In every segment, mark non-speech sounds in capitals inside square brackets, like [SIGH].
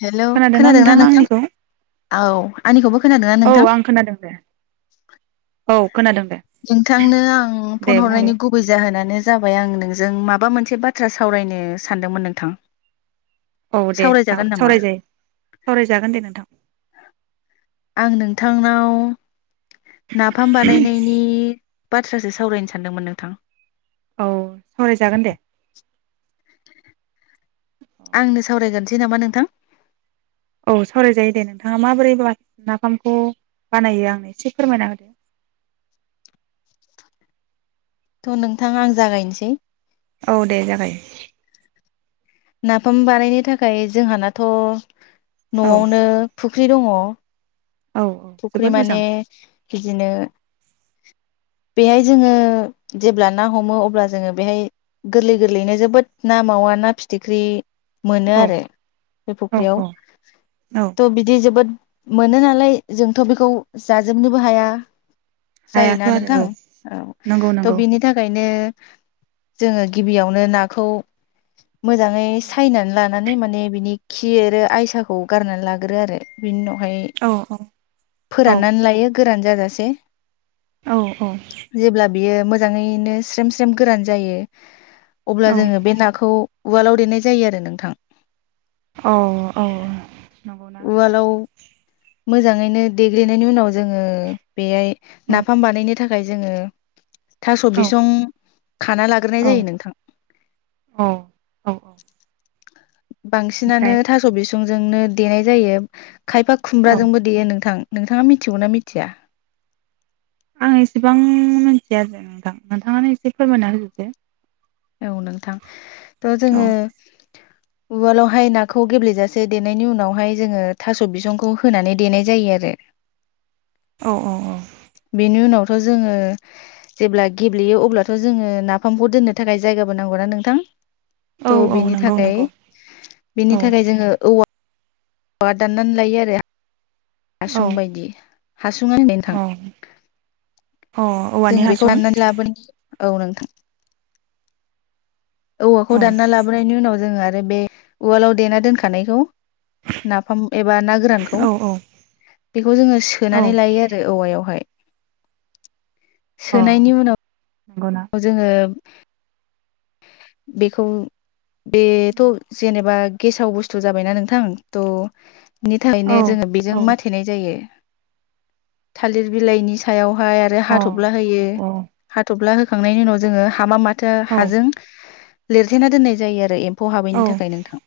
Hello खोनादोंना नोंथाङा नोंथां? आंनिखौ औ आंनि खौबो खोनादोंना औ नोंथां आं खोनादों दे औ खोनादों दे नोंथांनो आं दे फन बुंलाय हरनायनि गुबै जाहोनानो जाबाय आं नोंजों माबा मोनसे बाथ्रा सावरायनो सानदोंमोन नोंथां । औ दे । साव-सावरायजायो सावरायजागोन दे नोंथां । आं नोंथांनाव नाफाम बानायनायनि बाथ्रासो सावरायनो सानदोंमोन नोंथां । औ सावरायजागोन दे । आंनो सावरायग्रोनसै नामा नोंथां? औ सावरायजायो दे नोंथाङा माबोरै बा नाफामखौ बानायो आंनो एसे फोरमायना होदो । थ नोंथां आं जागायनोसै । औ दे जागाय । नाफाम बानायनो थाखाय जोंहानाथ औ न'आवनो फुख ख्रि दङ । औ औ फुख्रि जोबोद माने मोजां बिदिनो बेहाय जोङो जेब्ला ना हमो अब्ला जोङो बेहाय गोरलै गोरलैयैनो जोबोद ना मावा ना फिथ फिथिख्रि मोनो औ आरो बे औ फुख्रियाव औ औ ट बिदि जोबोद मोनो नालाय जोंथ बेखौ जाजोबनोबो हाया । हायाथ' जायोना आरो नोंथां औ नंगौ थ नंगौ बिनि थाखायनो जोङो गिबियावनो नाखौ मोजाङै सायनानै लाना नै माने बिनि खि आरो आयसाखौ गारनानै लाग्रो आरो बिनि उनाव उनावहाय औ औ फोराननानै लायो । गोरान जाजासे जेब्ला बियो मोजाङैनो स्रेम स्रेम गोरान जायो । अब्ला औ जोङो बे नाखौ उवालाव देनाय जायो आरो नोंथां । औ औ नंगौना? उवालाव मोजाङैनो देग्लिनायनि उनाव जोङो बेहाय औ नाफाम बानायनो थाख खाय जोङो थास' औ बिसं खाना लाग्रोनाय औ जायो नोंथां । औ औ औ बांसिनानो ओमफ्राय थास' बिसं [UNINTELLIGIBLE] देनाय जायो खायफा औ खुमब्राजोंबो देयो नोंथां नोंथाङा मिथिगौ नना मिथिया? आं एसेबां मिथिया [UNINTELLIGIBLE] नोंथां नोंथाङानो एसे फोरमायना होजोबदो। औ नोंथां थ' औ जोङो उवालावहाय नाखौ गेब्लेेजासे देनायनि उनावहाय जोङो थास' बिसंखौ होनानै देनाय जायो आरो। औ औ औ बेनि उनावथ' जोङो जेब्ला गेब्लेयो अब्लाथ' जोङो नाफामखौ दोननो थाख औ थ' औ बेनि नंगौ थाखाय नंगौ औ बेनि थाखाय जोङो औवा औवा दान्ना लायो आरो औ हासुं बायदि औ [UNINTELLIGIBLE] अ जों औवानि बेखौ हासुं [UNINTELLIGIBLE] औ नोंथां औवाखौ औ दानना लाबोनायनि उनाव जोङो बे उवालाव देना दोनखानायखौ नाफाम एबा ना गोरानखौ औ औ बेखौ जोङो औ सोनानै लायो आरो औवायावहाय। अ सोनायनि नंगौना उनाव जोङो बेखौ बेथ' जेनेबा गेसाव बुस्थु जाबायना नोंथां त' नि औ थाखायनो जोङो बेजों अ माथेनाय जायो। थालिर बिलाइनि सायाव फाय आरो औ हाथबला होयो औ हा थथफ्ला हो खांनायनि उनाव जोङो हामा माथो औ आजों लिरथेना दोननाय जायो आरो एम फौ औ हाबैनि थाखाय नोंथां ।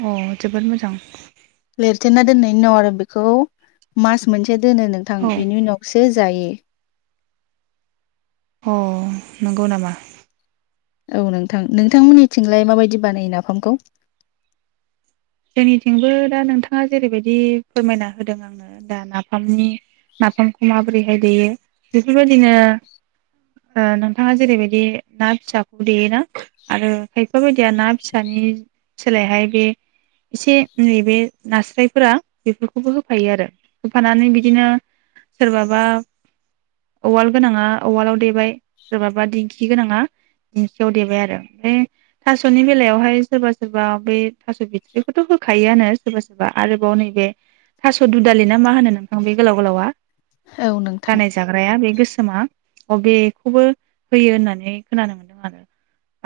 अ जोबोद मोजां। लिरथेना दोननायनि उनाव औ आरो बेखौ मास मोनसे [UNINTELLIGIBLE] दोनो नोंथां बिनि उनावसो जो जायो अ नंगौ नामा औ नोंथां नोंथांमोननिथिंलाय माबायदि बानायो नाफामखौ जोंनिथिंबो दा नोंथाङा जेरैबायदि फोरमायना होदों आंनो दा नाफामनि नामामखौ मा बोरैहायदि फोरबायदिनो ओ नोंथाङा जेरैबायदि ना फिसाखौ देयोना आरो खायफा बाय [UNINTELLIGIBLE] ना फिसानि सोलायहाय बे इसे नैबे नास्रायफोरा बेफोरखौबो होफायो आरो होफानानै बिदिनो सोरबाबा उवाल गोनाङा उवालाव देबाय सोरबाबा दिंखि गोनाङा दिंखियाव देबाय आरो ओमफ्राय थासनि बेलायावहाय सोरबा सोरबा बे थास बिथ बेखौथ होखायोआनो सोरबा सोरबा आरोबाव नैबे थास दुदालि ना मा होनो नोंथां बे गोलाव गोलावा औ नोंथां दानाय जाग्राया बे गोसोमा अबेखौबो होयो होननानै खोनानो मोनदों आरो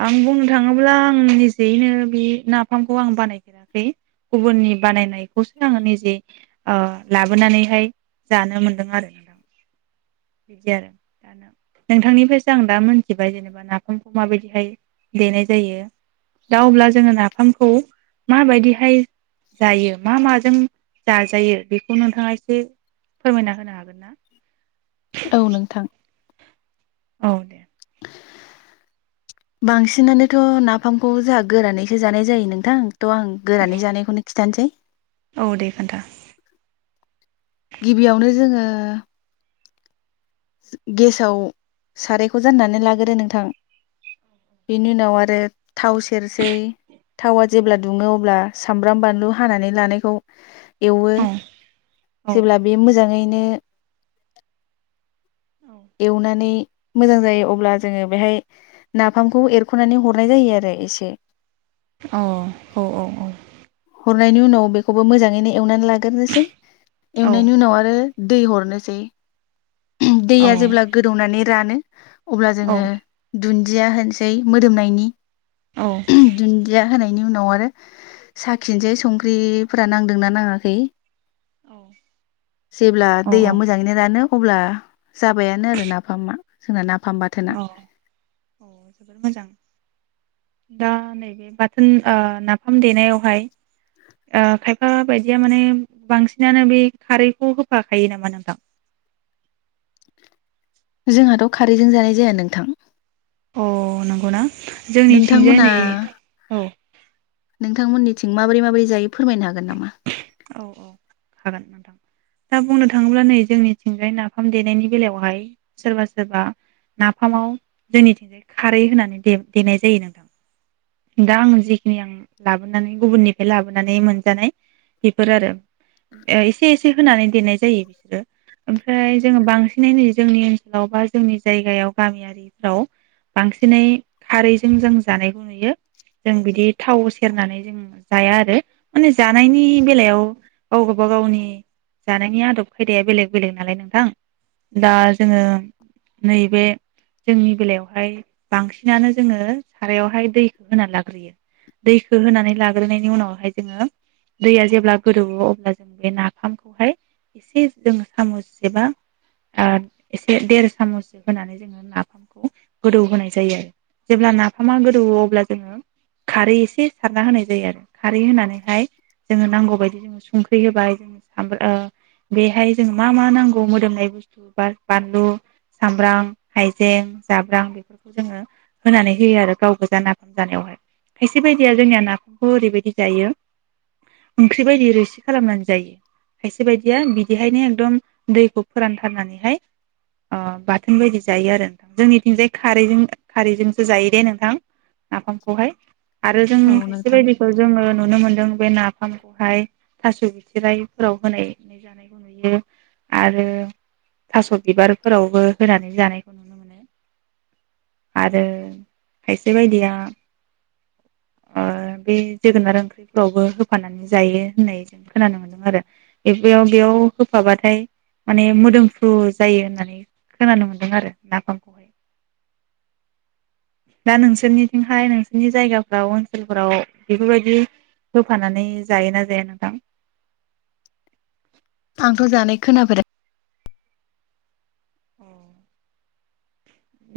आं बुंनो थाङोब्ला आं निजेयैनो बे नाफामखौ आं बानाय [UNINTELLIGIBLE] गुबुननि बानायनायखौसो आङो निजे ओ लाबोनानैहाय जानो मोनदों आरो [UNINTELLIGIBLE] नोंथांनिफायसो आं दा मोनथिबाय जेनेबा नाफामखौ माबायदिहाय देनाय जायो दा अब्ला जोङो नाफामखौ माबायदिहाय जायो मा माजों जाजायो बेखौ नोंथाङा इसे फोरमायना होनो हागोन ना औ नोंथां औ दे बांसिनानोथ नाफामखौ जाहा गोरानैसो जानाय जायो नोंथां त आं गोरानै जानायखौनो खिथानोसै औ दे खोन्था गिबियावनो जोङो गेसाव सारायखौ जाननानै लाग्रो नोंथां बेनि उनाव आरो थाव सेरसै थावा जेब्ला दुङो अब्ला सामब्राम बानलु हानानै लानायखौ एवो औ औ जेब्ला बे मोजाङै नो औ मोजां जायो अब्ला जोङो बेहाय नाफामखौ एरखनानै हरनाय जायो आरो एसे अ औ औ औ हरनायनि उनाव बेखौबो मोजाङैनो एवनानै लाग्रोसै औ एवनायनि उनाव आरो दै हरनोसै औ दैया जेब्ला गोदौनानै रानो अब्ला जोङो औ दुन्दिया होनसै मोदोमनायनि औ दुनदिया होनायनि उनाव आरो साखिसै संख्रिफोरा नांदोंना नाङाखै औ जेब्ला औ दैया मोजाङैनो रानो अब्ला जाबायानो आरो नाफामा जोंना नाफाम बाथोना औ अ जोबोर मोजां दा नैबे बाथोन ओ नाफाम देनायावहाय खायफा बायदिया माने बांसिनानो बे खारैखौ होफाखायो नामा नोंथां? जोंहाथ' खारैजों जानाय जाया नोंथां अ नंगौना? जोंनिथिंजाय नोंथांमोना नै औ नोंथांमोननिथिं माबोरै माबोरै जायो फोरमायनो हागोन नामा औ औ हागोन नोंथां दा बुंनो थाङोब्ला नै जोंनिथिंजाय नाफाम देनायनि बेलायावहाय सोरबा सोरबा नाफामाव जोंनिथिंजाय खारै होनानै देनाय जायो नोंथां दा आं जिखिनि आं लाबोनानै गुबुननिफ्राय लाबोनानै मोनजानाय बेफोर आरो एसे एसे होनानै देनाय जायो बिसोरो ओमफ्राय जोङो बांसिनै नुयो जोंनि ओनसोलाव बा जोंनि जायगायाव गामियारिफ्राव बांसिनै खारैजों जों जानायखौ नुयो जों बिदि थाव सेरनानै जों जाया आरो माने जानायनि बेलायाव गाव गब गावनि जानायनि आदब खायदाया बेलेग बेलेग नालाय नोंथां दा जोङो नैबे जोंनि बेलायावहाय बांसिनानो जोङो सारायावहाय दैखौ होनानै लाग्रोयो दैखौ होनानै लाग्रोनायनि उनावहाय जोङो दैया जे जेब्ला गोदौ अब्ला जों बे नाफामखौ हाय ऐसे जों सामुसे एबा ऐसे देर सामुस होनानै जोंङो नाफामखौ गोदौ होनाय जायो आरो जेब्ला नाफामा गोदौयो अब्ला जोंङो खारै ऐसे सारना होनाय ज खानै जांग जे बेदि ज संख्रि होबाय जों सामब्राम बेहाय जों मा मा नांगौ मोदोमनाय बुस्थु बा बानलु सामब्राम हाइजें जाब्रां बेफोरखौ जोङो होनानै होयो आरो गाव गोजा नाफाम जानायावहाय खायसे बायदिया जोंनिया नाफामखौ ओरैबायदि जायो ओंख्रि बायदि रोसि खालामनानै जायो खायसे बायदिया बिदिहायनो एकदम दैखौ फोरानथारनानैहाय बाथोन बायदि जायो आरो नोंथां जोंनिथिंजाय खारैजों खारैजोंसो जायो दे नोंथां नाफामखौहाय आरो जों औ खायसे नोंथां बायदिखौ जोङो नुनो मोनदों बे ना- नाफामखौहाय थास' बिथिराइफोराव होनाय जानायखौ नुयो आरो थास' बिबारफोरावबो होनानै जानायखौ नुनो मोनो आरो खायसे बायदिया बे जोगोनार ओंख्रिफोरावबो होफानानै जायो होननाय जों खोनानो मोनदों आरो बेयाव बेयाव होफाबाथाय माने मोदोमफ्रु जायो होननानै खोनानो मोनदों आरो नाफामखौहाय दा नोंसोरनिथिंहाय नोंसोरनि जायगाफोराव ओनसोलफोराव बेफोरबायदि होफानानै जायोना जाया नोंथां? आंथ' जानाय खोनाफे- अ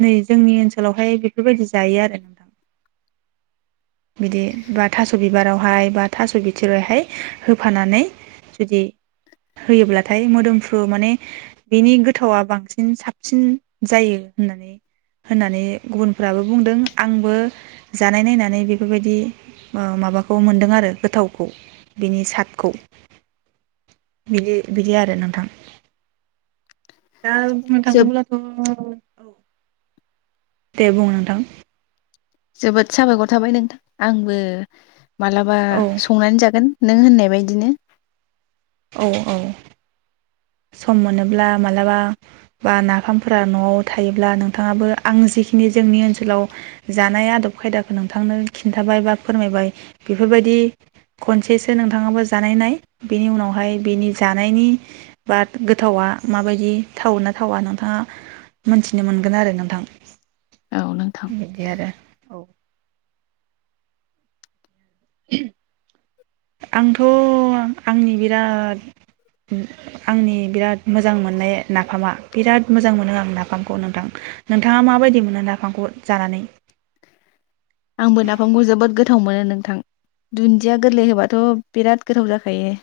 नै जोंनि ओनसोलावहाय बेफोरबायदि जायो आरो नोंथां बिदि बा थास' बिबारावहाय बा थास' बिथोरावहाय होफानानै जुदि होयोब्लाथाय मोदोमफ्रु माने बिनि गोथावा बांसिन साबसिन जायो होननानै होननानै गुबुनफ्राबो बुंदों आंबो जानाय नायनानै बे बेफोरबायदि माबाखौ मोनदों आरो गोथावखौ बिनि साटखौ बिदि बिदि आरो नोंथां दा बुंनो थाङोब्लाथ' औ दे बुं नोंथां जोबोद साबायखर थाबाय नोंथां आंबो मालाबा औ संनानै जागोन नों होननाय बायदिनो औ औ सम मोनोब्ला मालाबा बा नाफामफोरा न'आव थायोब्ला नोंथाङाबो आं जिखिनि जोंनि ओनसोलाव जानाय आदब खायदाखौ नोंथांनो खिन्थाबाय बा फोरमायबाय बेफोरबायदि खनसेसो नोंथाङाबो जानाय नाय बेनि उनावहाय बेनि जानायनि बाट गोथावा माबायदि थावो ना थावा नोंथाङा मोनथिनो मोनगोन आरो नोंथां औ नोंथां बिदि आरो औ आंथ' आंनि बिराद आंनि बिराद मोजां मोननाय नाफामा बिराद मोजां मोनो आं नाफामखौ नोंथां नोंथाङा माबायदि मोनो नाफामखौ जानानै आंबो नाफामखौ जोबोद गो गोथाव मोनो नोंथां दुन्दिया गोरलै होबाथ' बिराद गोथाव जाखायो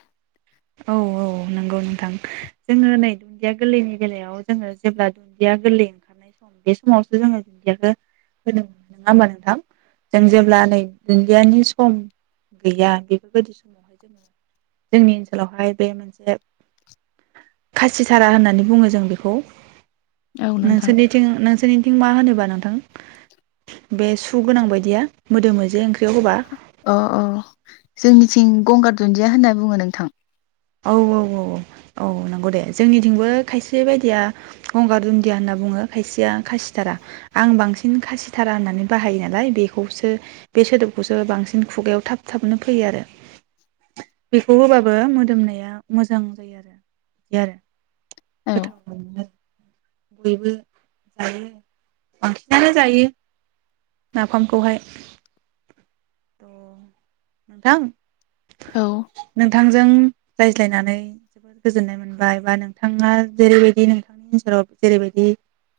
औ औ नंगौ नोंथां जोङो नै दुन्दिया गोरलैनि बेलायाव जोङो जेब्ला दुन्दिया गोरलै ओंखारनाय सम बे समावसो जोङो दुन्दियाखौ होनो मोन नङा होमबा नोंथां जों जेब्ला नै दुन्दियानि सम गैया बेफोरबायदि समावहाय जोङो जोंनि ओन आनोलावहाय बे मोनसे खासिधारा होननानै बुङो जों बेखौ औ नोंथां नोंसोरनिथिं नोंसोर मा होनोबा नोंथां बे सु गोनां बायदिया मोदोम मोजे ओं अ अ जोंनि सिं गंगार दुन्दिया होनना बुङो नोंथां औ औ औ औ नंगौ दे जोंनिथिंबो खायसे बायदिया गंगार दुन्दिया होनना बुङो खायसेया खासिथारा आं बांसिन खासिथारा होननानै बाहायो नालाय बेखौसो बे सोदोबखौसो बांसिन खुगायाव थाब थाबनो फैयो आरो बेखौ होबाबो मोदोमनाय जाया मोजां जायो आरो बिदि आरो औ गोथाव मोनो बयबो जायो बांसिनानो जायो नाफामखौहाय अ नोंथां औ नोंथांजों रायज्लायनानै जोबोर गोजोननाय मोनबाय बा नोंथाङा जेरैबायदि नोंथांनि ओनसोलाव जेरैबायदि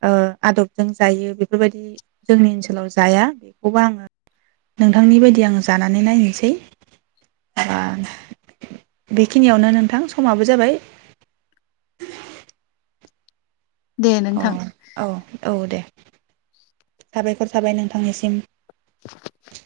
ओ आदबजों जायो बेफोरबायदि जोंनि ओनसोलाव जाया बेखौबो आङो नोंथ थांनि बायदि आङो जानानै नायहैनिसै बा बेखिनियावनो नोंथां समाबो जाबाय। दे अ नोंथां औ औ दे साबायखर थाबाय नोंथांनिसिम। [INAUDIBLE]